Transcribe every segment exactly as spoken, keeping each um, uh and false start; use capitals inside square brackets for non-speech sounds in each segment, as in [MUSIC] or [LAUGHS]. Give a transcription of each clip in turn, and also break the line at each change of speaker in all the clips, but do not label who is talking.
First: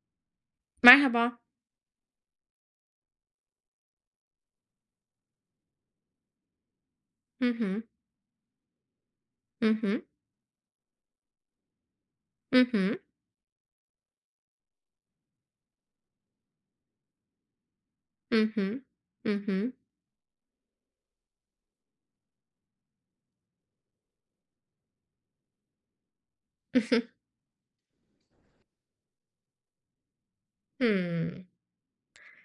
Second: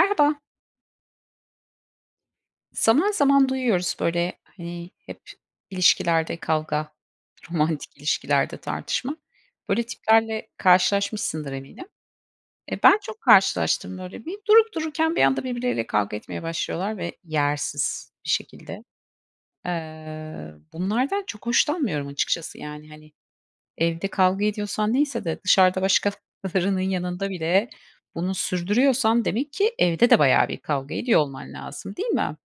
Merhaba.
Merhaba.
Zaman zaman duyuyoruz böyle hani hep ilişkilerde kavga,
Hı
[LAUGHS]
hı.
romantik ilişkilerde tartışma.
Hı
Böyle
hı.
tiplerle karşılaşmışsındır eminim.
Hı
E ben
hı.
çok karşılaştım böyle bir durup dururken bir anda birbirleriyle kavga etmeye başlıyorlar ve yersiz bir
Hı hı.
şekilde.
Hı hı.
Eee, bunlardan çok hoşlanmıyorum açıkçası yani hani evde kavga ediyorsan neyse de dışarıda başkalarının [LAUGHS]
[LAUGHS]
yanında bile bunu sürdürüyorsan demek ki evde de bayağı bir kavga ediyor
Hımm.
olman lazım, değil mi?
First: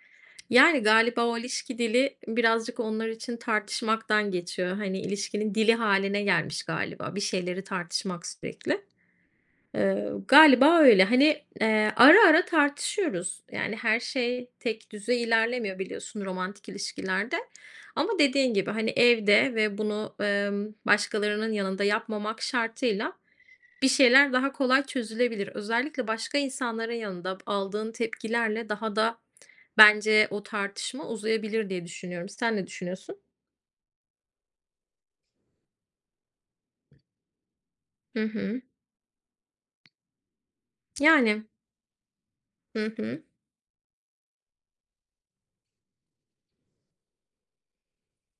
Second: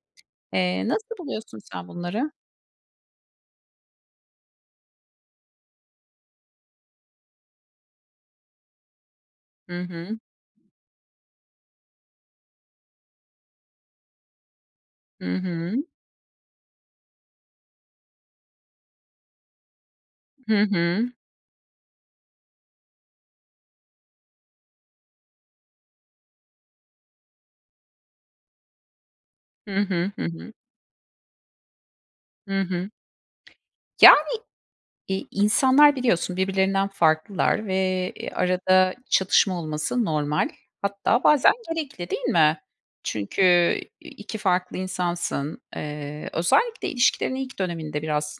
Yani,
Eee, nasıl
galiba o
buluyorsun
ilişki
sen
dili
bunları?
birazcık onlar için tartışmaktan geçiyor. Hani, ilişkinin dili haline gelmiş galiba. Bir şeyleri tartışmak sürekli.
Hı
Eee,
hı.
galiba öyle. Hani, eee, ara ara tartışıyoruz. Yani, her şey tek düze
Hı hı.
ilerlemiyor biliyorsun romantik ilişkilerde. Ama dediğin gibi, hani, evde ve bunu,
Hı
emm,
hı.
başkalarının yanında yapmamak şartıyla bir şeyler daha kolay çözülebilir. Özellikle başka insanların yanında aldığın tepkilerle daha da
Hı hı. Hı
bence o
hı.
tartışma uzayabilir diye düşünüyorum. Sen
Hı
ne
hı.
düşünüyorsun?
Yani, iii, insanlar biliyorsun birbirlerinden farklılar ve,
Hı
eee,
hı.
arada çatışma olması normal. Hatta
Yani.
bazen gerekli, değil mi?
Hı hı.
Çünkü, iii, iki farklı insansın. Eee, özellikle ilişkilerin ilk döneminde biraz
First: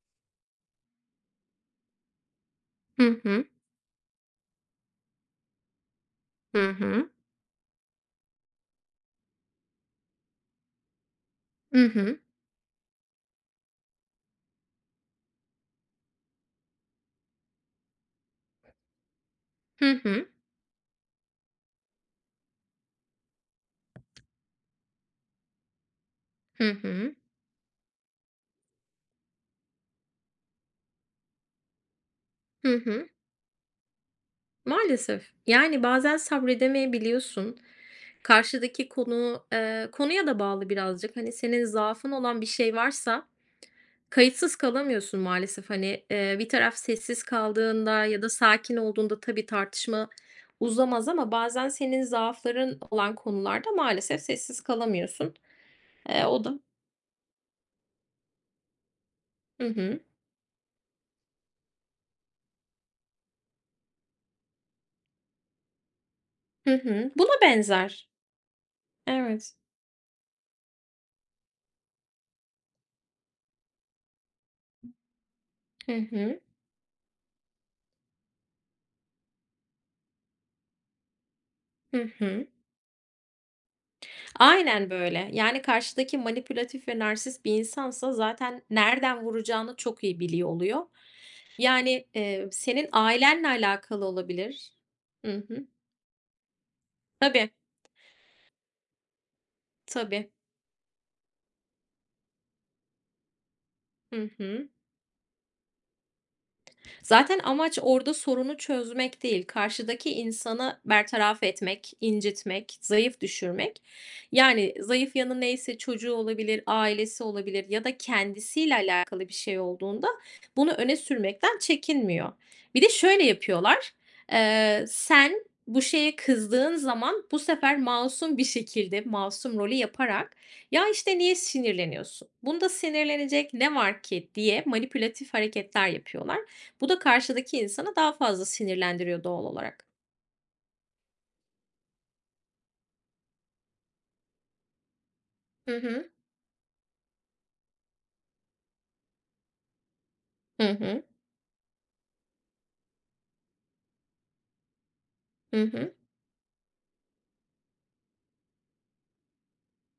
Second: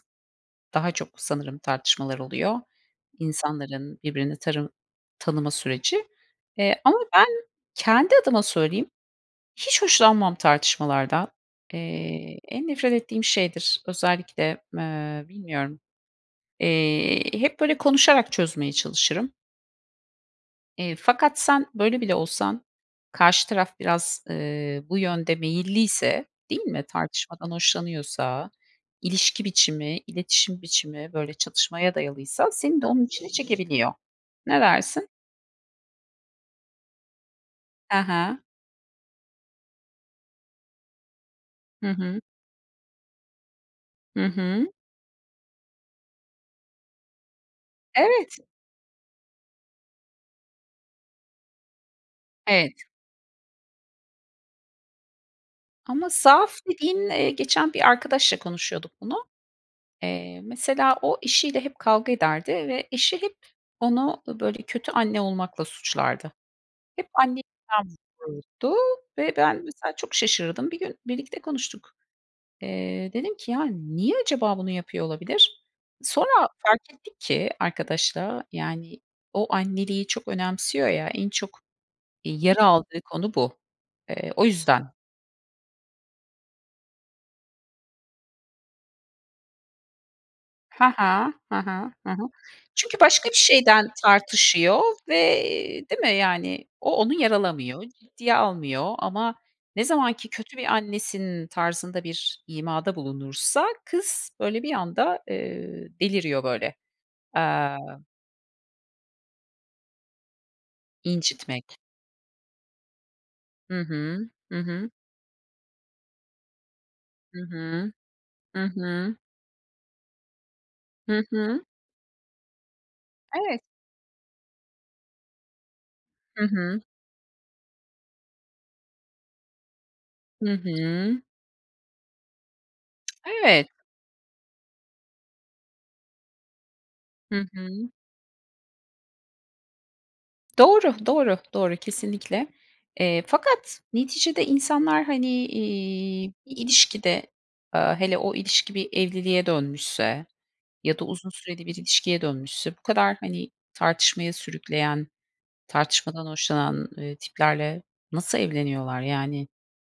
daha çok sanırım tartışmalar oluyor.
Hı hı.
İnsanların birbirini tarı tanıma süreci.
Hı
Eee, ama
hı.
ben kendi adıma söyleyeyim, hiç hoşlanmam tartışmalardan.
Hı hı.
Eee, en nefret ettiğim şeydir. Özellikle, eee, bilmiyorum, eee, hep böyle konuşarak çözmeye çalışırım.
Hı hı.
Eee, fakat sen böyle bile olsan karşı taraf biraz, eee, bu yönde meyilliyse, değil
Hı
mi?
hı.
Tartışmadan hoşlanıyorsa, ilişki biçimi, iletişim biçimi böyle çatışmaya dayalıysa
Hı
seni de onun
hı.
içine çekebiliyor. Ne dersin?
Maalesef. Yani bazen sabredemeyebiliyorsun.
Aha.
Karşıdaki konu, eee, konuya da bağlı birazcık. Hani senin
Hı
zaafın
hı.
olan bir şey varsa
Hı
kayıtsız
hı.
kalamıyorsun maalesef. Hani, eee, bir taraf sessiz kaldığında ya da
Evet,
sakin olduğunda tabii tartışma uzamaz ama bazen senin zaafların
evet.
olan konularda maalesef sessiz kalamıyorsun.
Ama
Eee, o
zaaf
da
dediğin, eee, geçen bir arkadaşla konuşuyorduk bunu.
Hı hı.
Eee, mesela o eşiyle hep kavga ederdi ve eşi hep onu, ııı, böyle kötü anne olmakla suçlardı.
Hı
Hep
hı. Buna
anneyi ben
benzer.
vururdu ve
Evet.
ben mesela çok şaşırırdım. Bir gün birlikte konuştuk. Eee, dedim ki, "Ya, niye acaba bunu yapıyor olabilir?"
Hı hı.
Sonra fark ettik ki arkadaşla, yani, o anneliği çok önemsiyor ya, en çok,
Hı
eee,
hı.
yara aldığı konu bu. Eee, o
Aynen
yüzden.
böyle. Yani karşıdaki manipülatif ve narsist bir insansa zaten nereden vuracağını çok iyi biliyor oluyor.
He he. He he.
Yani,
Hı hı.
eee, senin
Çünkü başka bir
ailenle
şeyden
alakalı olabilir.
tartışıyor ve,
Hı hı.
değil mi, yani, o onu
Tabii,
yaralamıyor, ciddiye almıyor ama ne zaman ki
tabii.
kötü bir annesin tarzında bir imada bulunursa
Hı
kız böyle
hı.
bir anda, eee, deliriyor böyle,
Zaten
aaa,
amaç orada sorunu çözmek değil, karşıdaki insanı bertaraf
incitmek.
etmek, incitmek, zayıf
Hı
düşürmek.
hı. Hı
Yani
hı.
zayıf yanı neyse çocuğu olabilir, ailesi
Hı
olabilir ya
hı.
da
Hı
kendisiyle
hı.
alakalı bir şey olduğunda bunu öne
Hı
sürmekten
hı.
çekinmiyor. Bir de şöyle
Evet.
yapıyorlar. Eee, sen bu şeye
Hı
kızdığın
hı.
zaman bu sefer masum bir şekilde masum rolü yaparak
Hı hı.
ya işte niye sinirleniyorsun? Bunda sinirlenecek
Evet.
ne var ki diye manipülatif hareketler yapıyorlar. Bu da
Hı
karşıdaki
hı.
insanı daha fazla sinirlendiriyor doğal olarak.
Doğru, doğru, doğru. Kesinlikle. Eee, fakat neticede insanlar, hani,
Hı hı.
iii, bir ilişkide, aaa, hele o ilişki bir evliliğe dönmüşse
Hı
ya
hı.
da uzun süreli bir ilişkiye dönmüşse bu kadar, hani, tartışmaya sürükleyen,
Hı hı.
tartışmadan hoşlanan, eee, tiplerle nasıl evleniyorlar? Yani,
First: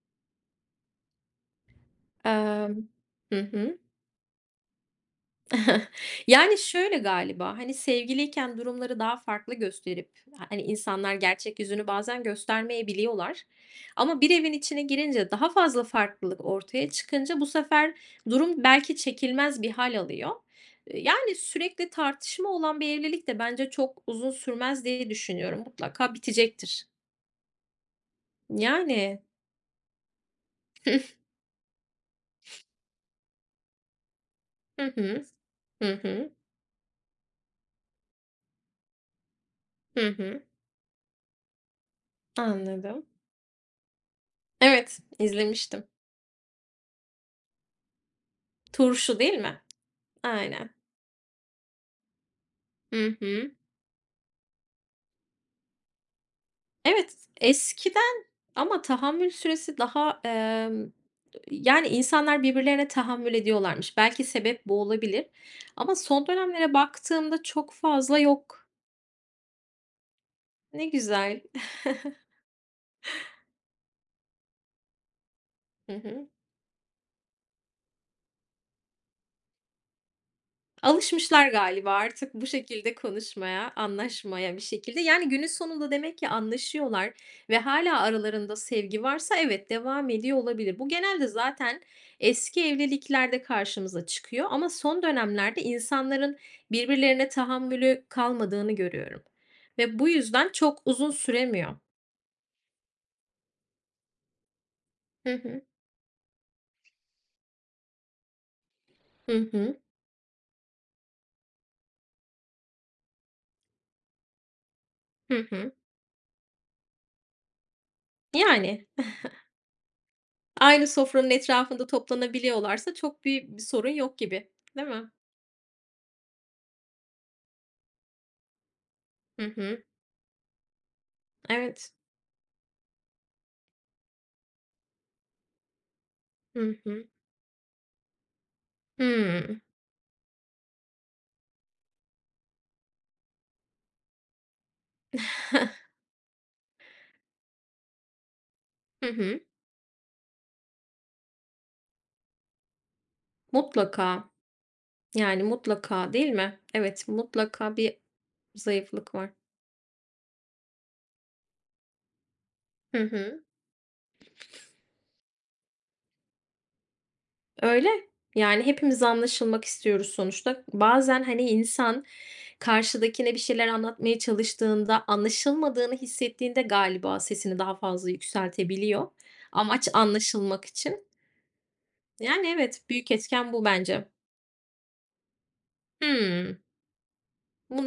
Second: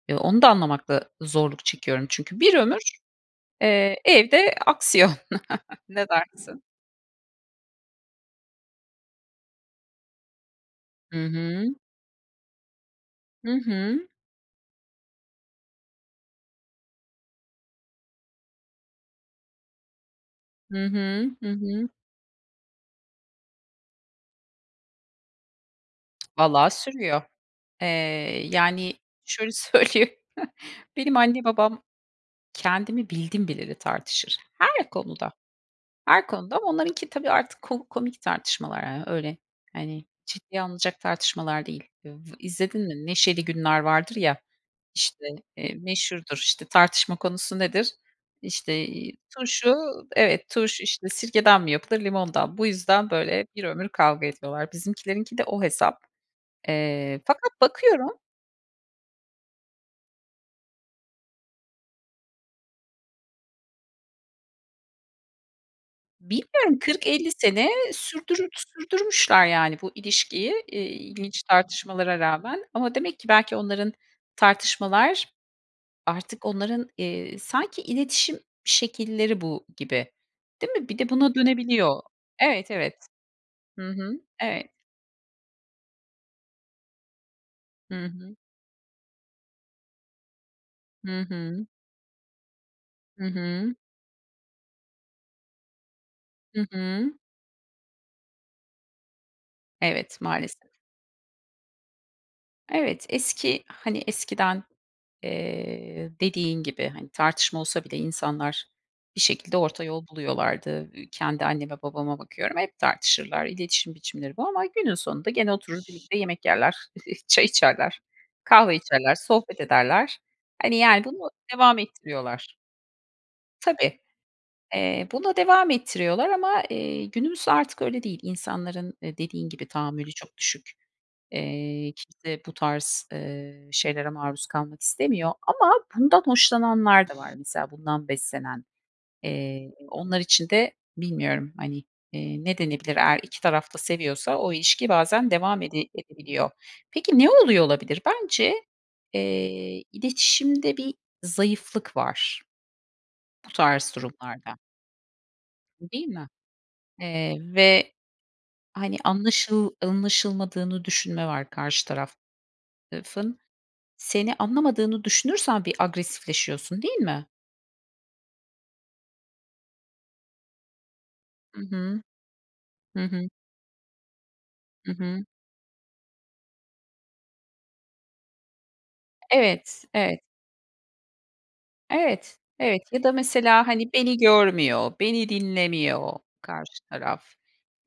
eee, onu da anlamakta zorluk çekiyorum çünkü bir
Emm,
ömür,
hı hı.
eee, evde aksiyon. [LAUGHS]
[LAUGHS]
Ne
Yani,
dersin?
şöyle galiba, hani, sevgiliyken durumları daha farklı gösterip, hani, insanlar
Hı
gerçek
hı.
yüzünü bazen göstermeyebiliyorlar
Hı hı.
ama bir evin içine girince, daha fazla farklılık ortaya çıkınca bu sefer durum belki çekilmez bir hal alıyor.
Hı
Eee,
hı.
yani,
Hı hı.
sürekli tartışma olan bir evlilik de bence çok uzun sürmez diye düşünüyorum. Mutlaka
Vallahi
bitecektir.
sürüyor. Eee, yani,
Yani.
şöyle söyleyeyim, [LAUGHS]
[LAUGHS]
benim anne babam kendimi bildim bileli tartışır.
Hı
Her
hı.
konuda,
Hı
her
hı.
konuda ama onlarınki tabii artık ko komik tartışmalar, yani, öyle, hani,
Hı hı.
ciddiye alınacak tartışmalar değil. V izledin mi
Anladım.
Neşeli Günler vardır ya?
Evet,
İşte eee,
izlemiştim.
meşhurdur. İşte tartışma konusu nedir? İşte, iii,
Turşu değil mi?
turşu, evet,
Aynen.
turşu, işte, sirkeden mi yapılır, limondan? Bu yüzden
Hı
böyle
hı.
bir ömür kavga ediyorlar. Bizimkilerinki de o hesap.
Evet,
Eee, fakat bakıyorum.
eskiden ama tahammül süresi daha, emm, yani, insanlar birbirlerine tahammül ediyorlarmış. Belki sebep bu olabilir ama son dönemlere
Bilmiyorum, kırk elli
baktığımda
sene
çok fazla
sürdürü
yok.
sürdürmüşler yani bu ilişkiyi, eee,
Ne güzel.
ilginç tartışmalara rağmen ama demek ki belki onların tartışmalar
Hı hı.
artık onların, eee, sanki iletişim şekilleri bu gibi, değil mi? Bir de buna
Alışmışlar galiba
dönebiliyor.
artık bu
Evet,
şekilde
evet.
konuşmaya,
Hı hı.
anlaşmaya bir
Evet.
şekilde. Yani günün sonunda demek ki anlaşıyorlar ve hala
Hı hı.
aralarında sevgi varsa evet, devam ediyor olabilir. Bu
Hı
genelde
hı.
zaten eski
Hı
evliliklerde
hı.
karşımıza çıkıyor ama son dönemlerde insanların
Hı hı.
birbirlerine tahammülü kalmadığını görüyorum ve bu
Evet,
yüzden
maalesef.
çok uzun süremiyor.
Evet, eski, hani, eskiden,
Hı hı.
eee, dediğin gibi, hani, tartışma olsa bile insanlar bir
Hı
şekilde
hı.
orta yol buluyorlardı. Kendi anneme babama bakıyorum, hep tartışırlar. İletişim biçimleri bu ama günün sonunda
Hı
gene
hı.
oturur birlikte yemek yerler, [LAUGHS] çay içerler, kahve
Yani
içerler, sohbet ederler. Hani,
aynı
yani, bunu
sofranın
devam
etrafında
ettiriyorlar.
toplanabiliyorlarsa çok büyük bir sorun
Tabii.
yok gibi, değil
Eee,
mi?
buna devam ettiriyorlar ama, eee, günümüz artık öyle değil. İnsanların, eee,
Hı
dediğin gibi,
hı.
tahammülü çok düşük. Eee,
Evet.
kimse bu tarz, eee, şeylere maruz kalmak istemiyor ama bundan
Hı hı.
hoşlananlar da var, mesela bundan beslenen.
Hımm.
Eee, onlar için de bilmiyorum, hani, eee, ne denebilir? Eğer iki taraf seviyorsa o ilişki bazen devam ede
[LAUGHS]
edebiliyor. Peki ne oluyor olabilir? Bence,
Hı hı.
eee, iletişimde bir zayıflık var bu tarz
Mutlaka,
durumlarda,
yani,
değil
mutlaka,
mi?
değil mi? Evet,
Eee,
mutlaka
ve,
bir
hani,
zayıflık var.
anlaşıl anlaşılmadığını düşünme var karşı
Hı
tarafın.
hı.
Seni anlamadığını düşünürsen bir agresifleşiyorsun, değil mi?
Öyle. Yani, hepimiz anlaşılmak istiyoruz sonuçta. Bazen, hani,
Hı hı.
insan
Hı hı.
karşıdakine bir şeyler anlatmaya
Hı
çalıştığında,
hı.
anlaşılmadığını hissettiğinde galiba sesini daha fazla yükseltebiliyor.
Evet,
Amaç
evet,
anlaşılmak için.
evet,
Yani,
evet,
evet,
ya
büyük
da
etken bu
mesela, hani,
bence.
beni görmüyor, beni dinlemiyor
Hımm.
karşı taraf.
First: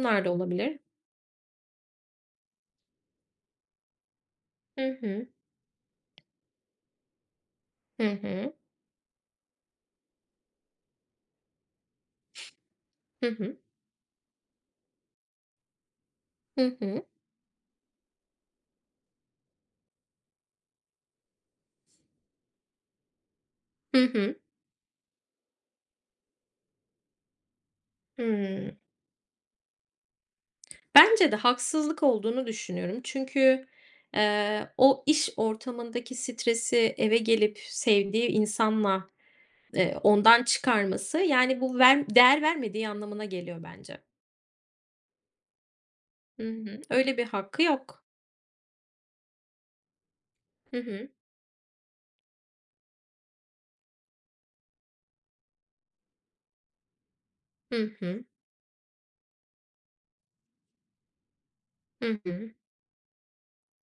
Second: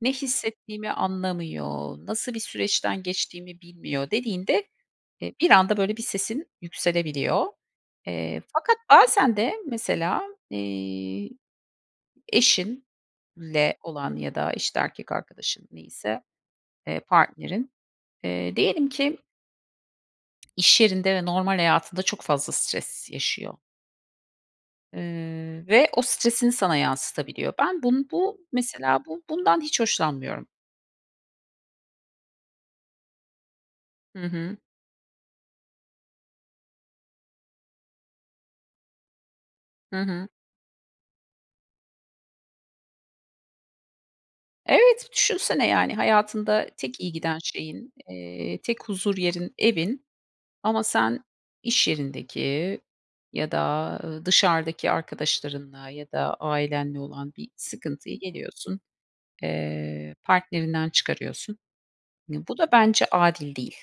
Ne
da olabilir.
hissettiğimi anlamıyor, nasıl bir süreçten geçtiğimi bilmiyor dediğinde,
Hı hı.
eee, bir anda böyle bir sesin yükselebiliyor.
Hı
Eee,
hı.
fakat bazen de mesela, eee
Hı hı.
eşinle olan ya da, işte, erkek arkadaşın neyse,
Hı
eee,
hı.
partnerin, eee, diyelim ki iş yerinde ve normal hayatında çok fazla stres yaşıyor,
Hı hı.
eee, ve o stresini sana yansıtabiliyor. Ben bunu bu
Hımm.
mesela bu bundan hiç hoşlanmıyorum.
Bence de haksızlık olduğunu düşünüyorum. Çünkü,
Hı hı.
eee, o iş ortamındaki stresi eve gelip sevdiği insanla,
Hı
eee,
hı.
ondan çıkarması, yani, bu ver değer vermediği anlamına geliyor bence.
Evet, düşünsene yani
Hı
hayatında
hı.
tek iyi
Öyle bir
giden
hakkı
şeyin,
yok.
eee, tek huzur yerin evin.
Hı
Ama
hı.
sen iş yerindeki ya da, ııı, dışarıdaki arkadaşlarınla ya da ailenle olan bir
Hı
sıkıntıyı
hı.
geliyorsun, eee, partnerinden çıkarıyorsun.
Hı
Iıı,
hı.
bu da bence adil değil,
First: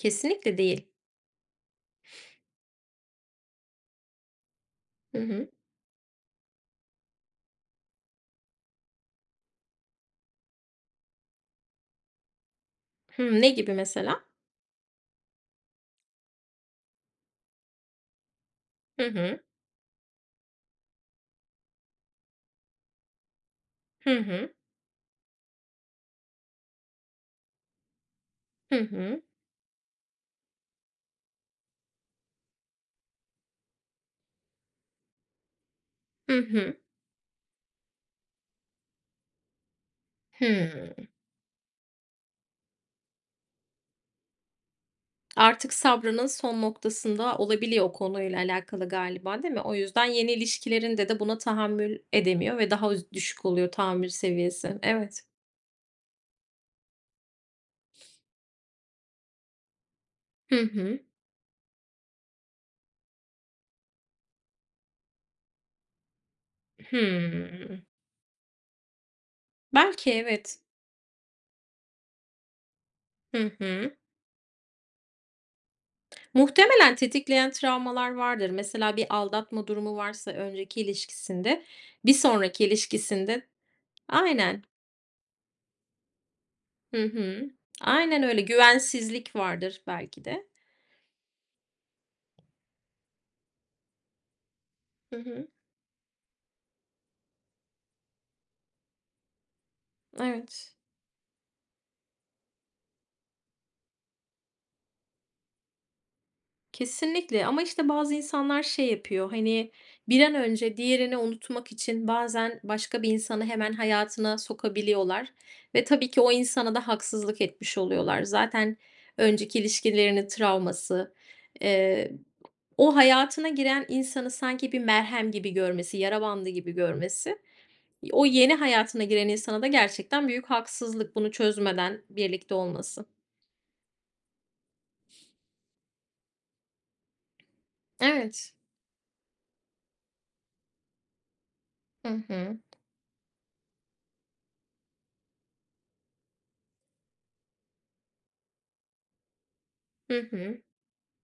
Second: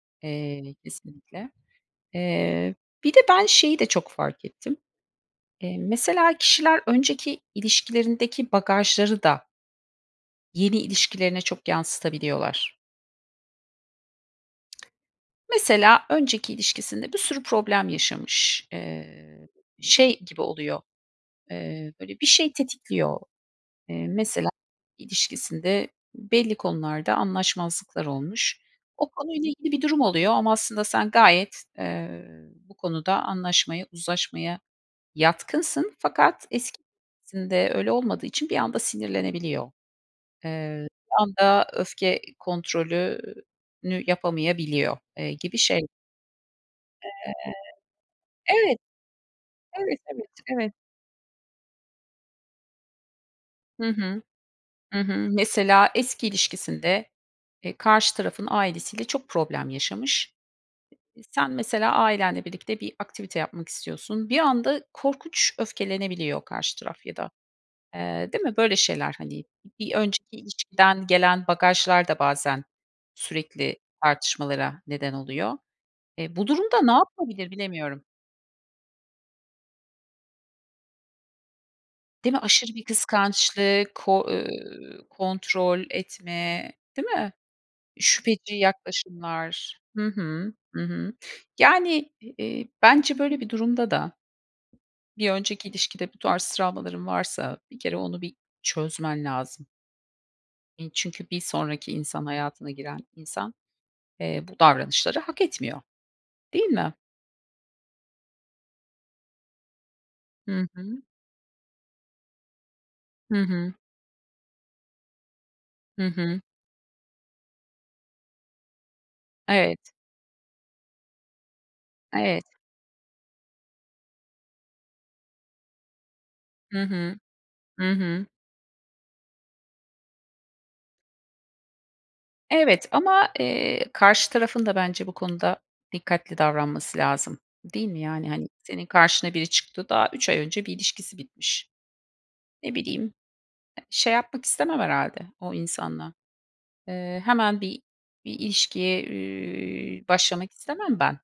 Kesinlikle
eee,
değil.
kesinlikle. Eee, bir de ben şeyi de çok fark ettim.
Hı hı.
Eee, mesela kişiler önceki ilişkilerindeki bagajları da yeni ilişkilerine çok yansıtabiliyorlar.
Hımm, ne gibi mesela?
Mesela önceki ilişkisinde bir sürü problem yaşamış,
Hı hı.
eee, şey gibi oluyor. Eee, böyle, bir şey tetikliyor. Eee,
Hı
mesela
hı.
ilişkisinde belli konularda anlaşmazlıklar olmuş.
Hı
O
hı.
konuyla ilgili bir durum oluyor ama aslında sen gayet, eee, bu konuda anlaşmaya, uzlaşmaya yatkınsın
Hı
fakat
hı.
eskisinde öyle olmadığı için bir anda sinirlenebiliyor. Eee,
Hımm.
bir anda öfke kontrolünü yapamayabiliyor, eee, gibi
Artık
şeyler.
sabrının son noktasında olabiliyor o konuyla
Evet,
alakalı galiba, değil mi? O
evet,
yüzden
evet,
yeni
evet.
ilişkilerinde de buna tahammül edemiyor ve daha üz düşük oluyor
Hı
tahammül
hı.
seviyesi.
Hı hı.
Evet.
Mesela eski ilişkisinde, eee, karşı tarafın ailesiyle çok problem yaşamış.
Hı hı.
E, sen mesela ailenle birlikte bir aktivite yapmak istiyorsun. Bir anda korkunç öfkelenebiliyor karşı taraf ya da,
Hımm.
eee, değil mi? Böyle şeyler, hani, bir
Belki
önceki
evet.
ilişkiden gelen bagajlar da bazen
Hı
sürekli
hı.
tartışmalara neden oluyor. E, bu durumda ne
Muhtemelen
yapabilir,
tetikleyen
bilemiyorum.
travmalar vardır. Mesela bir aldatma durumu varsa önceki ilişkisinde, bir
Değil mi?
sonraki
Aşırı bir
ilişkisinde
kıskançlık, ko eee,
Aynen.
kontrol etme,
Hı
değil mi?
hı. Aynen öyle.
Şüpheci
Güvensizlik
yaklaşımlar.
vardır
Hı
belki de.
hı. Hı hı. Yani, eee, bence böyle bir durumda da
Hı
bir
hı.
önceki ilişkide bu tarz travmaların varsa bir kere onu bir çözmen lazım.
Evet.
İii, çünkü bir sonraki insan, hayatına giren insan, eee, bu davranışları hak etmiyor, değil mi?
Kesinlikle ama, işte, bazı insanlar şey yapıyor, hani, bir an
Hı
önce
hı.
diğerini unutmak için bazen başka bir
Hı
insanı
hı.
hemen hayatına sokabiliyorlar ve
Hı
tabii ki o
hı.
insana da haksızlık etmiş oluyorlar. Zaten önceki
Evet,
ilişkilerinin travması, eee,
evet.
o hayatına giren insanı sanki bir merhem gibi görmesi, yara bandı gibi
Hı hı.
görmesi,
Hı hı.
o yeni hayatına giren insana da gerçekten büyük haksızlık bunu çözmeden birlikte
Evet
olması.
ama, eee, karşı tarafın da bence bu konuda dikkatli davranması lazım, değil mi? Yani, hani,
Evet.
senin karşına biri çıktı, daha üç ay önce bir ilişkisi bitmiş.
Hı hı.
Ne bileyim, şey yapmak istemem herhalde o insanla. Eee, hemen bir bir ilişkiye, eee,
Hı
başlamak
hı.
istemem ben.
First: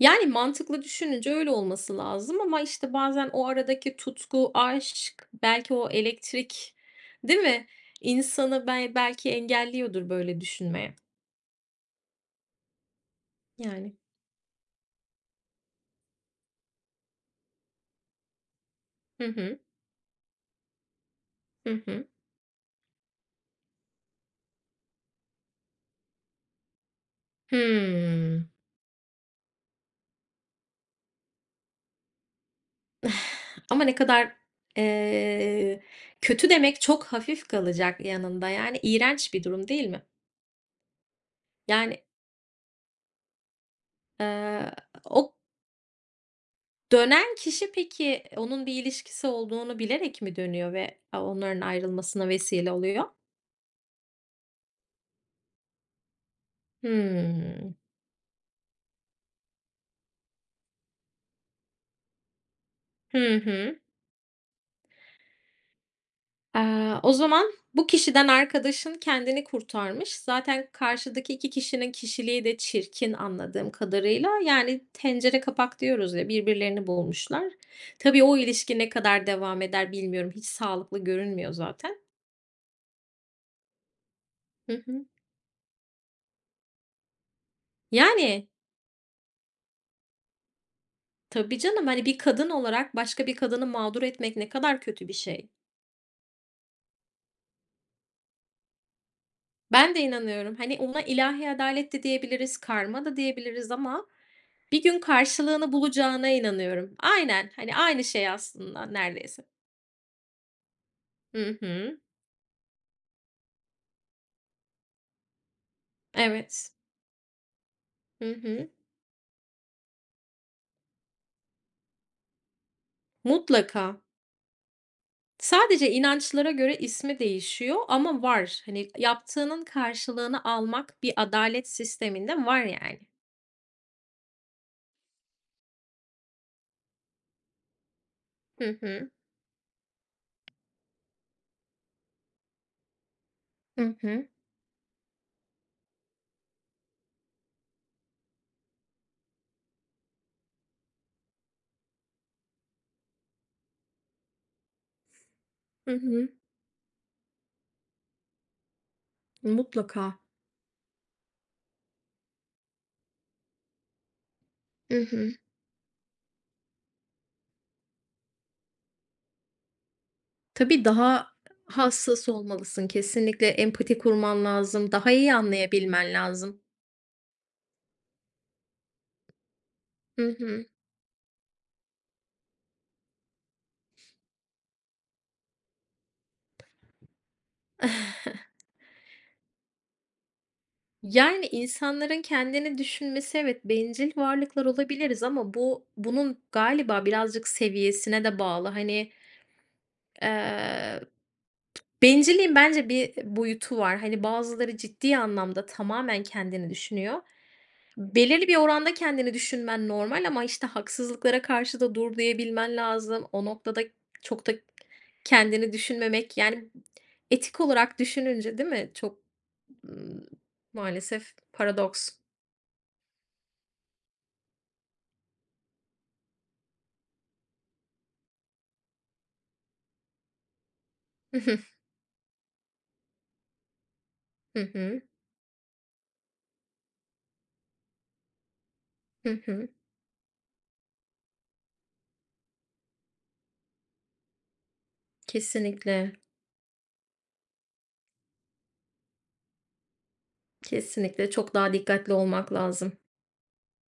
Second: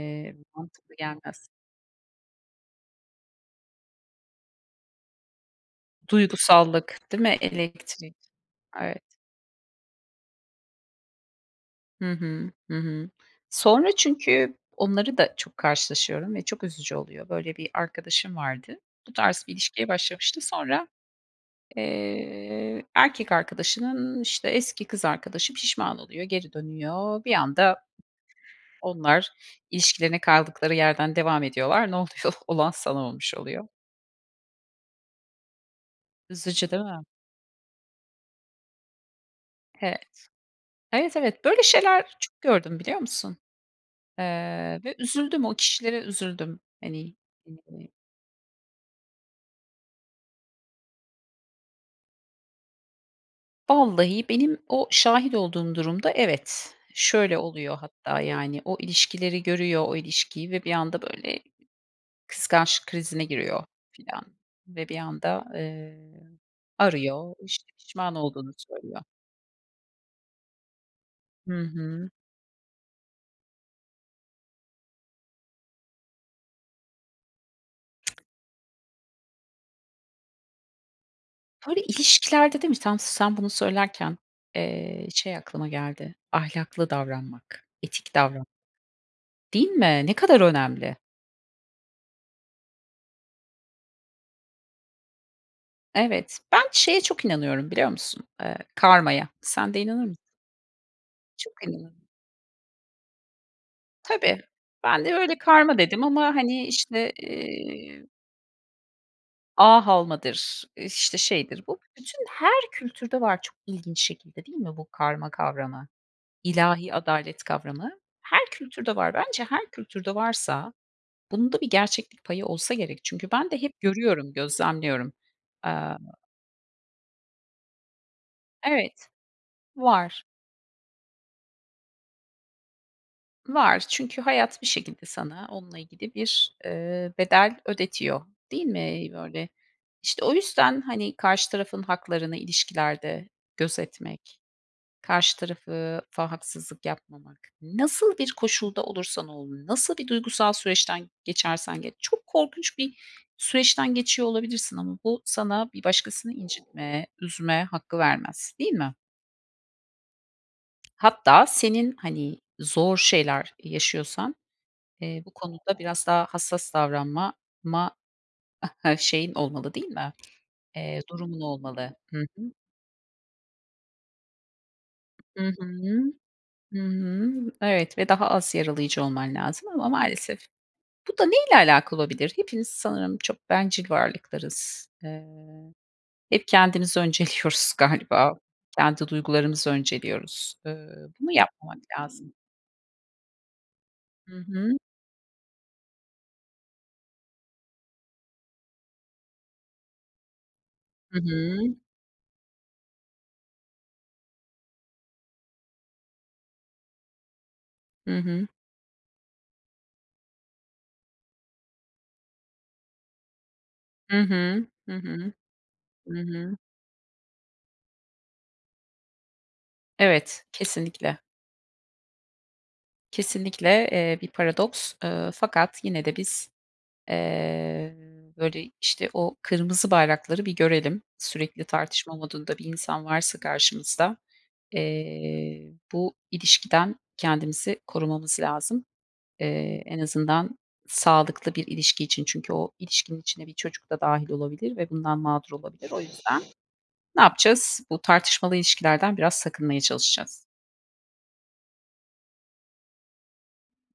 Yani mantıklı
mantıklı
düşününce
gelmez.
öyle olması lazım ama, işte, bazen o aradaki tutku, aşk, belki o elektrik,
Duygusallık, değil mi?
değil mi?
Elektrik.
İnsanı bel
Evet.
belki engelliyordur böyle düşünmeye.
Hı hı. Hı hı. Sonra
Yani.
çünkü onları da çok karşılaşıyorum ve çok üzücü oluyor. Böyle bir arkadaşım vardı. Bu
Hı
tarz bir
hı.
ilişkiye başlamıştı. Sonra,
Hı hı.
eee, erkek arkadaşının, işte, eski kız arkadaşı pişman oluyor, geri dönüyor. Bir anda
Hımm.
onlar ilişkilerine kaldıkları yerden devam ediyorlar. Ne oluyor? [LAUGHS] Olan sana olmuş oluyor.
[SIGHS] Ama ne kadar, eee, kötü
Üzücü
demek
değil mi?
çok hafif kalacak yanında. Yani iğrenç bir durum değil
He.
mi?
Evet, evet. Böyle
Yani,
şeyler çok gördüm, biliyor musun?
eee,
Eee, ve
o
üzüldüm. O kişilere üzüldüm. Hani,
dönen kişi peki onun bir ilişkisi olduğunu bilerek mi dönüyor ve onların ayrılmasına vesile oluyor?
vallahi benim o şahit olduğum durumda evet. Şöyle
Hımm.
oluyor hatta, yani, o ilişkileri görüyor, o ilişkiyi ve bir anda böyle kıskançlık krizine
Hı
giriyor
hı.
filan ve bir anda, eee,
Eee, o
arıyor,
zaman
işte,
bu
pişman
kişiden
olduğunu
arkadaşın
söylüyor.
kendini kurtarmış. Zaten karşıdaki iki
Hı
kişinin
hı.
kişiliği de çirkin anladığım kadarıyla. Yani tencere kapak diyoruz ya, birbirlerini bulmuşlar. Tabii o ilişki ne kadar devam eder bilmiyorum. Hiç sağlıklı görünmüyor
Böyle
zaten.
ilişkilerde değil mi? Tam sen bunu söylerken,
Hı hı.
eee, şey aklıma geldi, ahlaklı davranmak, etik davranmak,
Yani,
değil mi? Ne kadar önemli.
tabii canım, hani, bir kadın olarak başka bir kadını mağdur etmek ne kadar kötü bir şey.
Evet. Ben şeye çok inanıyorum, biliyor musun? Eee, karmaya. Sen de
Ben de
inanır mısın?
inanıyorum. Hani, ona ilahi
Çok
adalet de
inanırım.
diyebiliriz, karma da diyebiliriz ama
Tabii.
bir gün
Ben de öyle
karşılığını
karma dedim
bulacağına
ama, hani,
inanıyorum.
işte,
Aynen, hani, aynı
eee,
şey aslında neredeyse.
ağ halmadır, işte,
Hı
şeydir bu.
hı.
Bütün her kültürde var, çok ilginç şekilde, değil mi bu karma kavramı,
Evet.
ilahi adalet kavramı?
Hı
Her
hı.
kültürde var. Bence her kültürde varsa bunun da bir gerçeklik payı olsa gerek. Çünkü ben de hep
Mutlaka.
görüyorum, gözlemliyorum.
Sadece
Aaa,
inançlara göre ismi değişiyor ama var. Hani,
evet,
yaptığının
var.
karşılığını almak bir adalet sisteminde var yani.
Var. Çünkü hayat bir şekilde sana onunla ilgili bir, eee, bedel ödetiyor, değil
Hı
mi?
hı.
Böyle. İşte o yüzden, hani, karşı tarafın haklarını ilişkilerde
Hı hı.
gözetmek, karşı tarafı fa haksızlık yapmamak, nasıl bir koşulda olursan ol, nasıl bir duygusal süreçten geçersen geç, çok korkunç bir süreçten geçiyor olabilirsin ama bu sana bir
Hı hı.
başkasını incitme, üzme hakkı vermez, değil mi?
Mutlaka.
Hatta senin, hani, zor şeyler yaşıyorsan
Hı
Eee, bu
hı.
konuda biraz daha hassas davranmama he, şeyin olmalı, değil mi?
Tabii
Eee,
daha
durumun olmalı. Hı
hassas
hı.
olmalısın. Kesinlikle empati kurman lazım. Daha iyi
Hı hı.
anlayabilmen lazım.
Hı hı. Evet ve daha az yaralayıcı olman lazım ama
Hı
maalesef
hı.
bu da neyle alakalı olabilir? Hepimiz sanırım çok bencil varlıklarız. Eee, hep kendimizi önceliyoruz [LAUGHS]
[LAUGHS]
galiba. Kendi duygularımızı önceliyoruz. Eee, bunu
Yani,
yapmamak
insanların
lazım.
kendini düşünmesi evet, bencil
Hı
varlıklar
hı.
olabiliriz ama bu bunun galiba birazcık seviyesine de bağlı. Hani, eee,
Hı hı.
bencilliğin bence bir boyutu var. Hani, bazıları ciddi anlamda tamamen kendini düşünüyor.
Hı hı.
Belirli bir oranda kendini düşünmen normal ama, işte, haksızlıklara karşı da dur diyebilmen lazım. O noktada
Hı
çok da
hı. Hı hı.
kendini
Hı
düşünmemek,
hı.
yani, etik olarak düşününce, değil mi? Çok, ımm,
Evet, kesinlikle.
maalesef paradoks.
Kesinlikle, eee, bir paradoks. Eee, fakat yine de biz, eee, böyle, işte, o kırmızı bayrakları bir görelim. Sürekli
[LAUGHS]
tartışma modunda bir insan varsa karşımızda,
Hı hı.
eee, bu ilişkiden kendimizi korumamız lazım.
Hı hı.
Eee, en azından sağlıklı bir ilişki için. Çünkü o ilişkinin içine bir çocuk da dahil olabilir ve bundan mağdur olabilir. O
Kesinlikle,
yüzden ne yapacağız? Bu tartışmalı ilişkilerden biraz sakınmaya çalışacağız.
kesinlikle çok daha dikkatli olmak lazım.